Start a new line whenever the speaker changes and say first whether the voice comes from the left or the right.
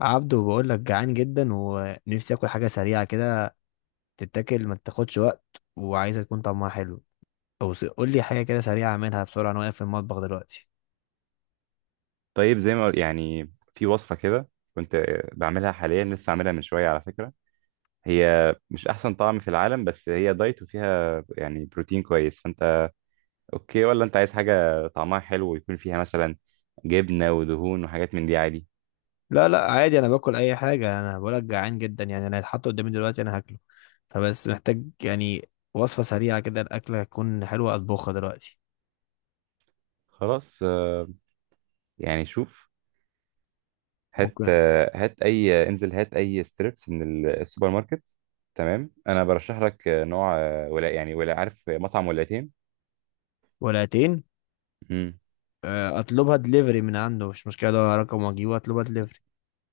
left: عبدو بقول لك جعان جدا ونفسي اكل حاجه سريعه كده، تتاكل ما تاخدش وقت، وعايزه تكون طعمها حلو. او قول لي حاجه كده سريعه اعملها بسرعه، انا واقف في المطبخ دلوقتي.
right: طيب زي ما يعني في وصفة كده. كنت بعملها حاليا لسه عاملها من شوية على فكرة. هي مش أحسن طعم في العالم بس هي دايت وفيها يعني بروتين كويس فأنت أوكي ولا أنت عايز حاجة طعمها حلو ويكون فيها مثلا جبنة ودهون وحاجات من دي عادي.
left: لا لا، عادي، انا باكل اي حاجه، انا بقول لك جعان جدا، يعني انا هيتحط قدامي دلوقتي انا هاكله، فبس محتاج يعني وصفه سريعه كده الاكله تكون حلوه اطبخها دلوقتي.
right: خلاص. يعني شوف. هات
left: ممكن.
right: هات أي انزل هات أي ستريبس من السوبر ماركت. تمام أنا برشح لك نوع ولا يعني ولا عارف مطعم ولاتين.
left: ولاتين. اطلبها دليفري من عنده، مش مشكله ده رقم واجيبه اطلبها دليفري.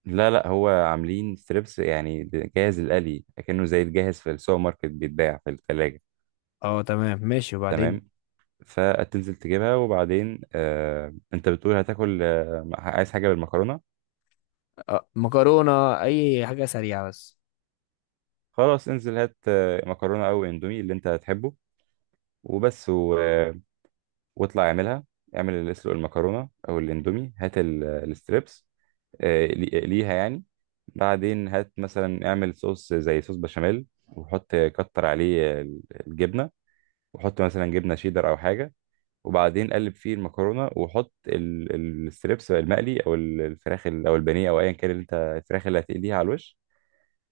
right: لا لا هو عاملين ستريبس يعني جاهز القلي اكنه زي الجاهز في السوبر ماركت بيتباع في الثلاجة.
left: اه تمام ماشي. وبعدين؟
right: تمام فتنزل تجيبها وبعدين انت بتقول هتاكل عايز حاجة بالمكرونة.
left: مكرونه، اي حاجه سريعه بس.
right: خلاص انزل هات مكرونة او اندومي اللي انت هتحبه وبس و... آه واطلع اعملها. اعمل اللي اسلق المكرونة او الاندومي هات الستريبس ليها يعني. بعدين هات مثلا اعمل صوص زي صوص بشاميل وحط كتر عليه الجبنة وحط مثلا جبنه شيدر او حاجه. وبعدين قلب فيه المكرونه وحط الستريبس المقلي او الفراخ او البانيه او ايا كان اللي انت الفراخ اللي هتقليها على الوش.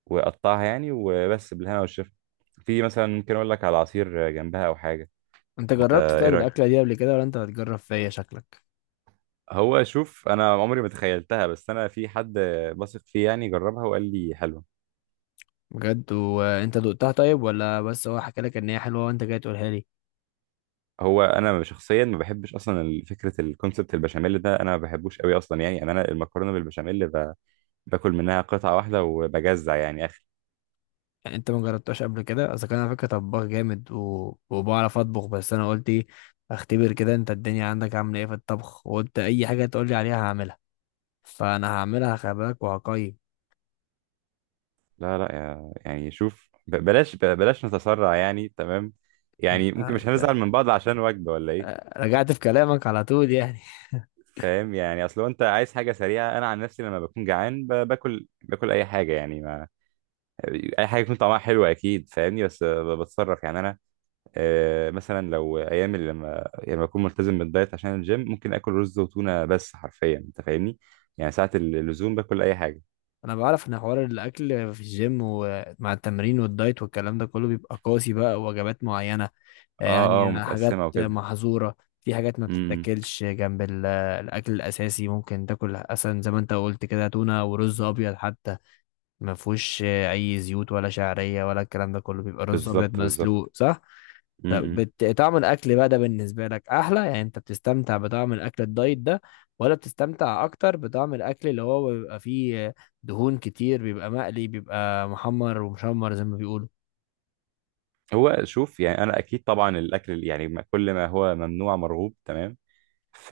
right: وقطعها يعني وبس بالهنا والشفا. في مثلا ممكن اقول لك على عصير جنبها او حاجه.
left: انت
right: انت
left: جربت
right: ايه
left: طيب
right: رايك؟
left: الاكله دي قبل كده ولا انت هتجرب فيا شكلك؟
right: هو شوف انا عمري ما تخيلتها بس انا في حد بثق فيه يعني جربها وقال لي حلوه.
left: بجد؟ وانت دقتها طيب ولا بس هو حكى لك ان هي حلوه وانت جاي تقولها لي؟
right: هو انا شخصيا ما بحبش اصلا فكره الكونسبت البشاميل ده انا ما بحبوش قوي اصلا يعني أنا المكرونه بالبشاميل باكل منها قطعة واحدة وبجزع يعني اخر.
left: يعني انت ما جربتهاش قبل كده؟ اصل كان على فكره طباخ جامد وبعرف اطبخ، بس انا قلت ايه، اختبر كده انت الدنيا عندك عامله ايه في الطبخ، وقلت اي حاجه تقول لي عليها هعملها. فانا هعملها، خلي بالك، وهقيم.
right: لا لا يعني شوف بلاش بلاش نتسرع يعني تمام. يعني ممكن مش هنزعل
left: انت-
right: من بعض عشان وجبة ولا ايه.
left: رجعت في كلامك على طول يعني.
right: فاهم يعني اصل هو انت عايز حاجة سريعة. انا عن نفسي لما بكون جعان باكل اي حاجة يعني ما اي حاجة يكون طعمها حلو اكيد فاهمني. بس بتصرف يعني انا. مثلا لو ايام اللي لما يعني لما اكون ملتزم بالدايت عشان الجيم ممكن اكل رز وتونة بس حرفيا انت فاهمني. يعني ساعة اللزوم باكل اي حاجة.
left: انا بعرف ان حوار الاكل في الجيم ومع التمرين والدايت والكلام ده كله بيبقى قاسي، بقى وجبات معينه،
right: اه اه
left: يعني حاجات
right: ومتقسمة وكده.
left: محظوره، في حاجات ما
right: امم.
left: بتتاكلش جنب الاكل الاساسي، ممكن تاكل اصلا زي ما انت قلت كده تونه ورز ابيض حتى. ما فيهوش اي زيوت ولا شعريه ولا الكلام ده كله، بيبقى رز ابيض
right: بالظبط
left: مسلوق
right: بالظبط.
left: صح؟
right: م-
left: طب
right: م.
left: طعم الاكل بقى ده بالنسبه لك احلى؟ يعني انت بتستمتع بطعم الاكل الدايت ده ولا بتستمتع اكتر بطعم الاكل اللي هو بيبقى فيه دهون كتير، بيبقى مقلي، بيبقى محمر ومشمر زي ما بيقولوا؟
right: هو شوف يعني انا اكيد طبعا الاكل يعني كل ما هو ممنوع مرغوب تمام. ف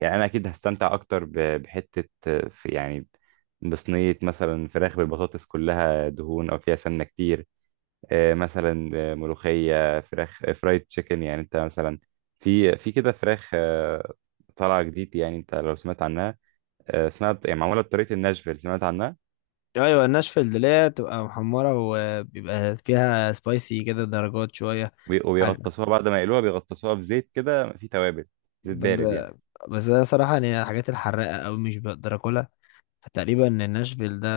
right: يعني انا اكيد هستمتع اكتر بحته في يعني. بصينيه مثلا فراخ بالبطاطس كلها دهون او فيها سمنه كتير. مثلا ملوخيه فراخ فرايد تشيكن يعني انت مثلا في كده فراخ. طالعه جديد يعني انت لو سمعت عنها. اسمها يعني معموله بطريقه الناشفيل سمعت عنها.
left: ايوه الناشفل اللي هي بتبقى محمره وبيبقى فيها سبايسي كده درجات شويه. حاجه.
right: وبيغطسوها بعد ما يقلوها بيغطسوها في زيت كده فيه توابل. زيت
left: طب
right: بارد يعني.
left: بس انا صراحه يعني الحاجات الحراقه قوي مش بقدر اكلها، فتقريبا إن ناشفيل ده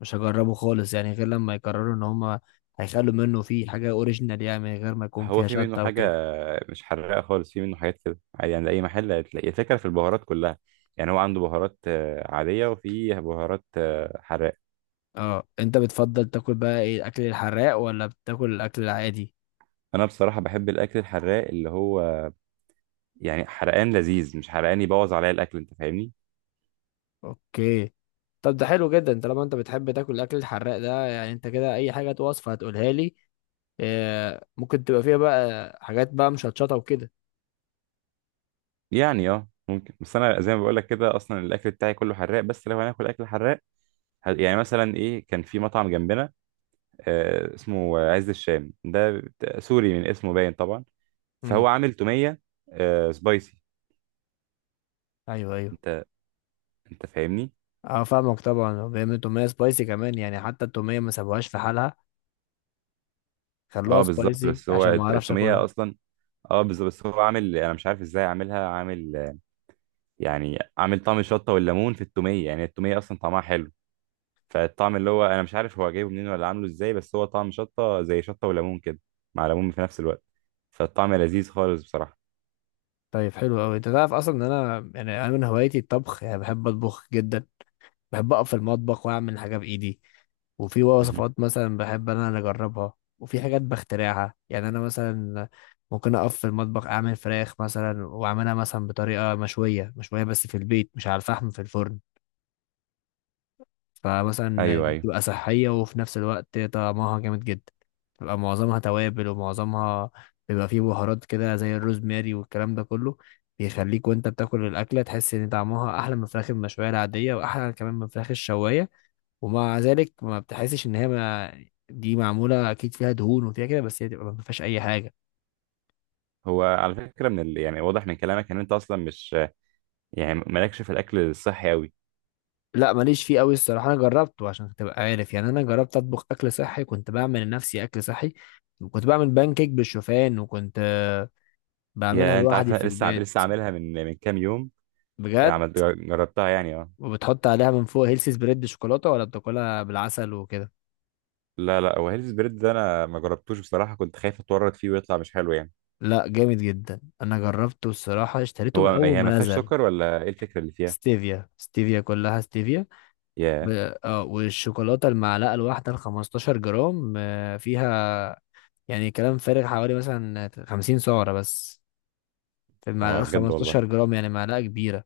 left: مش هجربه خالص، يعني غير لما يقرروا ان هما هيخلوا منه فيه حاجة اوريجينال يعني من غير ما يكون
right: هو
left: فيها
right: في منه
left: شطة
right: حاجة
left: وكده.
right: مش حراقة خالص. في منه حاجات كده عادي يعني أي محل هتلاقي الفكرة في البهارات كلها. يعني هو عنده بهارات عادية وفي بهارات حراقة.
left: اه انت بتفضل تاكل بقى ايه، الاكل الحراق ولا بتاكل الاكل العادي؟
right: أنا بصراحة بحب الأكل الحراق اللي هو يعني حرقان لذيذ مش حرقان يبوظ عليا الأكل أنت فاهمني.
left: اوكي. طب ده حلو جدا، انت لما انت بتحب تاكل الاكل الحراق ده، يعني انت كده اي حاجة وصفة هتقولها لي ممكن تبقى فيها بقى حاجات بقى مشطشطة وكده.
right: يعني ممكن بس أنا زي ما بقولك كده أصلا الأكل بتاعي كله حراق. بس لو هناكل أكل حراق يعني مثلا إيه كان في مطعم جنبنا اسمه عز الشام ده سوري من اسمه باين طبعا.
left: امم.
right: فهو عامل تومية سبايسي.
left: ايوه ايوه.
right: انت انت فاهمني.
left: اه فاهمك طبعا، وبيعملوا تومية سبايسي كمان، يعني حتى التومية ما سابوهاش في حالها، خلوها
right: اه بالظبط
left: سبايسي
right: بس هو
left: عشان ما اعرفش
right: التومية
left: اكلها.
right: اصلا. اه بالظبط بس هو عامل انا مش عارف ازاي عاملها عامل يعني عامل طعم الشطة والليمون في التومية. يعني التومية اصلا طعمها حلو. فالطعم اللي هو انا مش عارف هو جايبه منين ولا عامله ازاي بس هو طعم شطة زي شطة وليمون كده مع ليمون في نفس الوقت. فالطعم لذيذ خالص بصراحة.
left: طيب حلو قوي. انت تعرف اصلا ان انا، يعني انا من هوايتي الطبخ، يعني بحب اطبخ جدا، بحب اقف في المطبخ واعمل حاجه بايدي، وفي
right: مهم.
left: وصفات مثلا بحب انا اللي اجربها، وفي حاجات بخترعها. يعني انا مثلا ممكن اقف في المطبخ اعمل فراخ مثلا، واعملها مثلا بطريقه مشويه مشويه بس في البيت، مش على الفحم، في الفرن. فمثلا
right: ايوه ايوه.
left: بتبقى صحية، وفي نفس الوقت طعمها جامد جدا، بتبقى معظمها توابل، ومعظمها بيبقى فيه بهارات كده زي الروزماري والكلام ده كله، بيخليك وانت بتاكل الأكلة تحس ان طعمها أحلى من الفراخ المشوية العادية، وأحلى كمان من الفراخ الشواية. ومع ذلك ما بتحسش ان هي ما، دي معمولة أكيد فيها دهون وفيها كده، بس هي تبقى ما فيهاش أي حاجة.
right: هو على فكرة يعني واضح من كلامك ان انت اصلا مش يعني مالكش في الاكل الصحي قوي.
left: لا ماليش فيه قوي الصراحة. أنا جربته عشان تبقى عارف، يعني أنا جربت أطبخ أكل صحي، كنت بعمل لنفسي أكل صحي، وكنت بعمل بان كيك بالشوفان، وكنت بعملها
right: يا انت عارف
left: لوحدي
right: انا
left: في
right: لسه
left: البيت.
right: عاملها من كام يوم.
left: بجد.
right: عمل... جربتها يعني اه.
left: وبتحط عليها من فوق هيلثي سبريد شوكولاته ولا بتاكلها بالعسل وكده؟
right: لا لا هو هيلث بريد ده انا ما جربتوش بصراحه كنت خايف اتورط فيه ويطلع مش حلو يعني.
left: لا جامد جدا، انا جربته الصراحه اشتريته
right: هو
left: من اول
right: هي
left: ما
right: ما فيهاش
left: نزل.
right: سكر ولا ايه الفكره اللي فيها؟
left: ستيفيا، ستيفيا، كلها ستيفيا. ب...
right: يا
left: اه والشوكولاته المعلقه الواحده ال 15 جرام فيها يعني كلام فارغ حوالي مثلا 50 سعره بس، في
right: هو
left: المعلقه
right: بجد والله.
left: 15 جرام، يعني معلقه كبيره.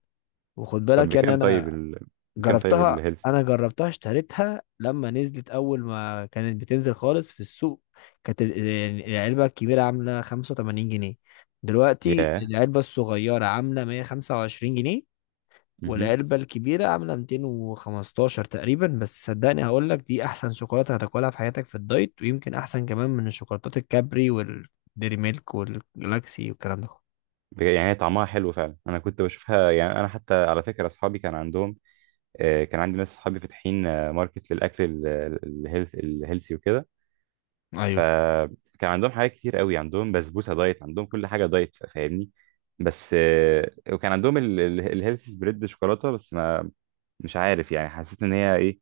left: وخد
right: طب
left: بالك يعني
right: بكام طيب
left: انا
right: بكام طيب
left: جربتها
right: الهيلث.
left: انا جربتها اشتريتها لما نزلت اول ما كانت بتنزل خالص في السوق. كانت يعني العلبه الكبيره عامله 85 جنيه، دلوقتي
right: يا.
left: العلبه الصغيره عامله 125 جنيه،
right: مهم.
left: والعلبه الكبيره عامله 215 تقريبا. بس صدقني هقول لك دي احسن شوكولاته هتاكلها في حياتك في الدايت، ويمكن احسن كمان من الشوكولاتات الكابري والديري ميلك والجلاكسي والكلام ده.
right: يعني هي طعمها حلو فعلا. انا كنت بشوفها يعني انا حتى على فكره اصحابي كان عندهم كان عندي ناس اصحابي فاتحين ماركت للاكل الهيلثي وكده.
left: ايوه،
right: فكان عندهم حاجات كتير قوي عندهم بسبوسه دايت عندهم كل حاجه دايت فاهمني. بس وكان عندهم الهيلثي سبريد شوكولاته بس ما مش عارف يعني حسيت ان هي ايه.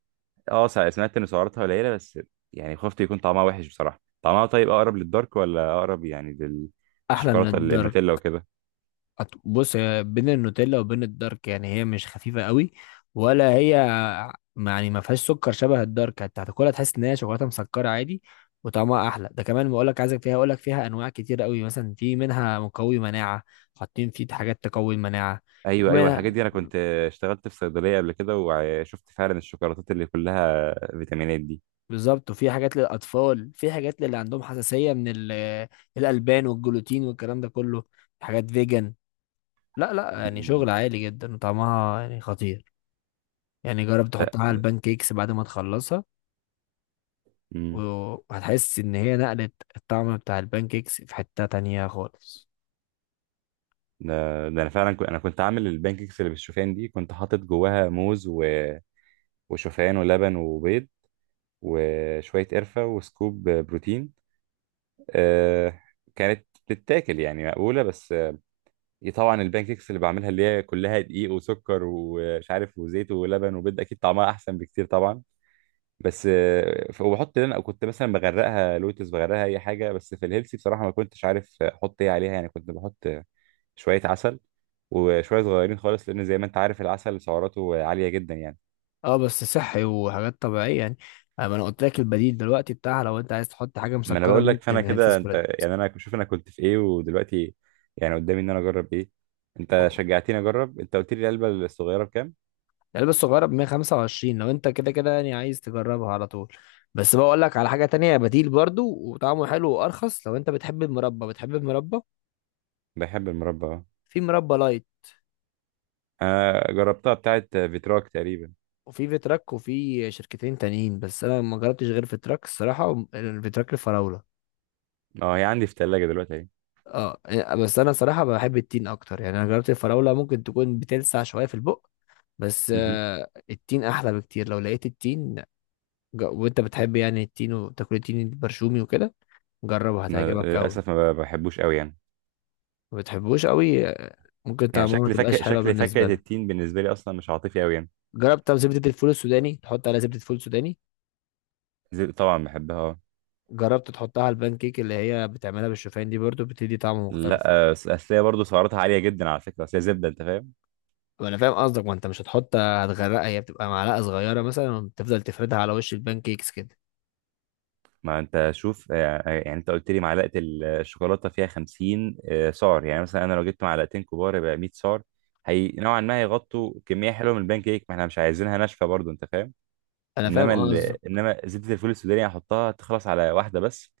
right: اه سمعت ان سعراتها قليله بس يعني خفت يكون طعمها وحش بصراحه. طعمها طيب اقرب للدارك ولا اقرب يعني
left: احلى من
right: للشوكولاته
left: الدارك.
right: النوتيلا وكده؟
left: بص هي بين النوتيلا وبين الدارك، يعني هي مش خفيفة قوي ولا هي، يعني ما فيهاش سكر شبه الدارك، انت هتاكلها تحس ان هي شوكولاتة مسكرة عادي، وطعمها احلى. ده كمان بقول لك عايزك فيها، اقول لك فيها انواع كتير قوي، مثلا في منها مقوي مناعة، حاطين فيه حاجات تقوي المناعة. في
right: ايوه ايوه الحاجات
left: منها.
right: دي انا كنت اشتغلت في صيدليه قبل كده وشفت فعلا الشوكولاتات اللي كلها فيتامينات دي.
left: بالظبط، وفي حاجات للاطفال، في حاجات للي عندهم حساسية من الالبان والجلوتين والكلام ده كله، حاجات فيجن. لا لا يعني
right: مم.
left: شغل عالي جدا، وطعمها يعني خطير. يعني جرب تحطها على البان كيكس بعد ما تخلصها،
right: لا
left: وهتحس ان هي نقلت الطعم بتاع البان كيكس في حتة تانية خالص.
right: ده ده انا فعلا كنت انا كنت عامل البانكيكس اللي بالشوفان دي كنت حاطط جواها موز وشوفان ولبن وبيض وشويه قرفه وسكوب بروتين. آه كانت بتتاكل يعني مقبوله بس. طبعا البانكيكس اللي بعملها اللي هي كلها دقيق وسكر ومش عارف وزيت ولبن وبيض اكيد طعمها احسن بكتير طبعا. بس وبحط لنا كنت مثلا بغرقها لوتس بغرقها اي حاجه. بس في الهيلثي بصراحه ما كنتش عارف احط ايه عليها يعني كنت بحط شوية عسل وشوية صغيرين خالص لأن زي ما أنت عارف العسل سعراته عالية جدا يعني.
left: اه بس صحي وحاجات طبيعية يعني، اما انا قلت لك البديل دلوقتي بتاعها، لو انت عايز تحط حاجة
right: ما أنا
left: مسكرة
right: بقول لك فأنا
left: ممكن هيلث
right: كده أنت
left: سبريد.
right: يعني أنا شوف أنا كنت في إيه ودلوقتي يعني قدامي إن أنا أجرب إيه. أنت شجعتني أجرب. أنت قلت لي العلبة الصغيرة بكام؟
left: العلبة الصغيرة ب 125، لو انت كده كده يعني عايز تجربها على طول. بس بقول لك على حاجة تانية بديل برضو وطعمه حلو وارخص، لو انت بتحب المربى. بتحب المربى؟
right: بحب المربى أه.
left: في مربى لايت،
right: أنا جربتها بتاعة فيتراك تقريبا.
left: وفي فيتراك، وفي شركتين تانيين، بس انا ما جربتش غير فيتراك الصراحه، وم- الفيتراك الفراوله.
right: أه هي عندي في التلاجة دلوقتي أهي.
left: اه بس انا صراحه بحب التين اكتر. يعني انا جربت الفراوله ممكن تكون بتلسع شويه في البق، بس
right: مهم.
left: التين احلى بكتير لو لقيت التين. وانت بتحب يعني التين وتاكل التين البرشومي وكده، جربه
right: أنا
left: هتعجبك قوي.
right: للأسف ما بحبوش أوي يعني.
left: ما بتحبوش قوي ممكن
right: يعني
left: طعمه ما تبقاش حلوه
right: شكل فاكهة
left: بالنسبه لك.
right: التين بالنسبة لي أصلا مش عاطفي أوي يعني.
left: جربت طب زبده الفول السوداني، تحط عليها زبده فول سوداني؟
right: طبعا بحبها أه.
left: جربت تحطها على البان كيك اللي هي بتعملها بالشوفان دي برضو، بتدي طعم مختلف.
right: لا أصل هي برضه سعراتها عالية جدا على فكرة أصل هي زبدة أنت فاهم؟
left: وانا فاهم قصدك، ما انت مش هتحط، هتغرقها، هي بتبقى معلقه صغيره مثلا وبتفضل تفردها على وش البان كيكس كده.
right: ما انت شوف يعني انت قلت لي معلقه الشوكولاته فيها 50 سعر يعني مثلا انا لو جبت معلقتين كبار يبقى 100 سعر. هي نوعا ما هيغطوا كميه حلوه من البان كيك ما احنا مش عايزينها ناشفه برضو انت فاهم.
left: انا فاهم
right: انما ال...
left: قصدك.
right: انما زبده الفول السوداني يعني هحطها تخلص على واحده بس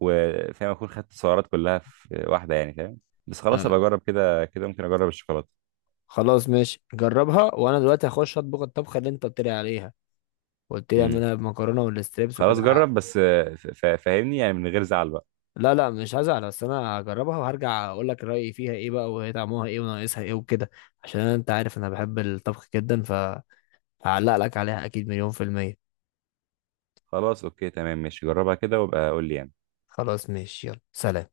right: وفاهم اكون خدت السعرات كلها في واحده يعني فاهم. بس خلاص ابقى
left: آه.
right: اجرب كده كده ممكن اجرب الشوكولاته.
left: خلاص ماشي جربها، وانا دلوقتي هخش اطبخ الطبخه اللي انت قلت لي عليها، قلت لي
right: امم.
left: اعملها بمكرونه والستريبس
right: خلاص
left: وكده.
right: جرب بس فاهمني يعني من غير زعل بقى.
left: لا لا مش هزعل، بس انا هجربها وهرجع اقول لك رايي فيها ايه بقى، وهي طعمها ايه وناقصها ايه وكده، عشان انت عارف انا بحب الطبخ جدا، فهعلق لك عليها اكيد مليون في الميه.
right: خلاص اوكي تمام ماشي جربها كده وابقى قول لي يعني.
left: خلاص ماشي يلا سلام.